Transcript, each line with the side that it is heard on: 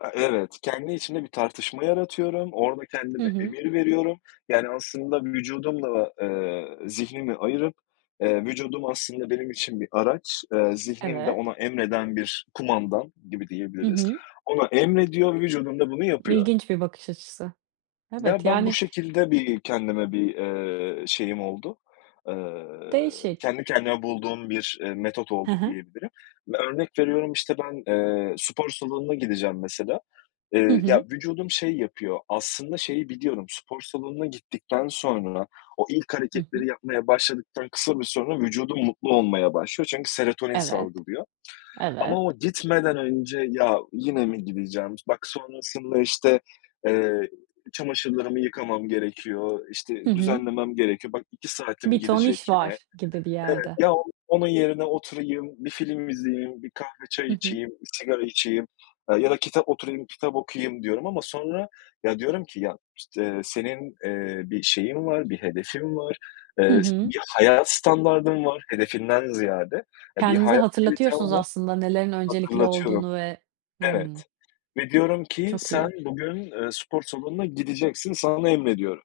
left: A, evet. Kendi içimde bir tartışma yaratıyorum, orada
right: Hı
left: kendime
right: hı.
left: emir veriyorum, yani aslında vücudumla da, ııı, zihnimi ayırıp, ııı, vücudum aslında benim için bir araç, ııı, zihnimde
right: Evet.
left: ona emreden bir kumandan gibi
right: Hı
left: diyebiliriz.
right: hı.
left: Ona emrediyor, vücudum da bunu yapıyor.
right: İlginç bir bakış açısı.
left: Ya
right: Evet
left: ben bu
right: yani
left: şekilde bir, kendime bir, ııı, şeyim oldu. Iıı,
right: Değişik.
left: kendi kendime bulduğum bir, iii, metot
right: Hı
left: oldu
right: hı.
left: diyebilirim. Ve örnek veriyorum işte ben, ııı, spor salonuna gideceğim mesela,
right: Hı
left: ııı, ya,
right: hı.
left: vücudum şey yapıyor, aslında şeyi biliyorum, spor salonuna gittikten sonra, o ilk
right: Hı hı.
left: hareketleri yapmaya başladıktan kısa bir süre sonra, vücudum mutlu olmaya başlıyor. Çünkü serotonin
right: Evet,
left: salgılıyor
right: evet.
left: ama o gitmeden önce ya yine mi gideceğim, bak sonrasında işte, ııı, çamaşırlarımı yıkamam gerekiyor,
right: Hı
left: işte
right: hı.
left: düzenlemem gerekiyor, bak 2 saatim
right: Bir ton iş
left: gidecek yine.
right: var gibi bir yerde.
left: Ya onun yerine oturayım, bir film izleyeyim, bir kahve
right: Hı
left: çay
right: hı.
left: içeyim, bir sigara içeyim, aaa, ya da kitap oturayım kitap okuyayım diyorum ama sonra ya diyorum ki ya işte senin, ııı, bir şeyin var, bir hedefin var,
right: Hı
left: ııı,
right: hı.
left: bir hayat standardın var hedefinden ziyade, eee, bir
right: Kendinize
left: hayat kalitem
right: hatırlatıyorsunuz
left: var,
right: aslında nelerin öncelikli
left: hatırlatıyorum.
right: olduğunu ve Hıı.
left: Evet ve diyorum ki
right: Çok
left: sen
right: iyi!
left: bugün, ııı, spor salonuna gideceksin, sana emrediyorum.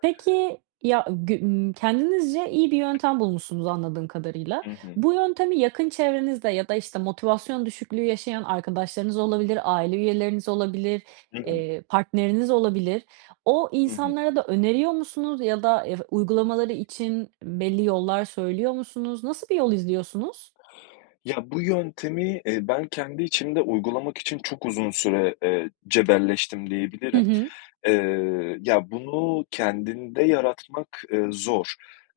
right: Peki, ya gü ımm, kendinizce iyi bir yöntem bulmuşsunuz anladığım kadarıyla.
left: Hı hı.
right: Bu yöntemi yakın çevrenizde ya da işte motivasyon düşüklüğü yaşayan arkadaşlarınız olabilir, aile üyeleriniz olabilir,
left: Hı hı.
right: eee, partneriniz olabilir. O
left: Hı hı.
right: insanlara da öneriyor musunuz ya da, ııı, uygulamaları için belli yollar söylüyor musunuz? Nasıl bir yol izliyorsunuz?
left: Ya bu yöntemi, eee, ben kendi içimde uygulamak için çok uzun süre, eee, cebelleştim
right: Hı
left: diyebilirim.
right: hı.
left: Eee, ya bunu kendinde yaratmak, ııı, zor.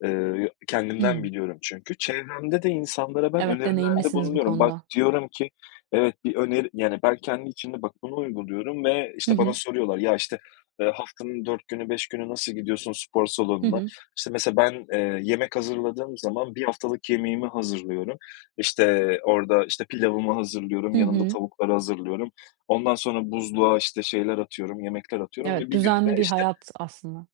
left: Iıı, kendimden
right: Hıı.
left: biliyorum çünkü. Çevremde de insanlara ben
right: Evet,
left: önerilerde
right: deneyimlisiniz bu
left: bulunuyorum. Bak
right: konuda.
left: diyorum ki, evet bir öneri yani ben kendi içimde bak bunu uyguluyorum ve
right: Hı
left: işte bana
right: hı.
left: soruyorlar, ya işte, eee, haftanın 4 günü 5 günü nasıl gidiyorsun spor
right: Hı
left: salonuna?
right: hı.
left: İşte mesela ben, eee, yemek hazırladığım zaman, bir haftalık yemeğimi hazırlıyorum. İşte orada işte pilavımı hazırlıyorum,
right: Hı
left: yanında
right: hı.
left: tavukları hazırlıyorum. Ondan sonra buzluğa işte şeyler atıyorum, yemekler atıyorum ve
right: Evet,
left: bir gün
right: düzenli
left: de
right: bir
left: işte
right: hayat aslında.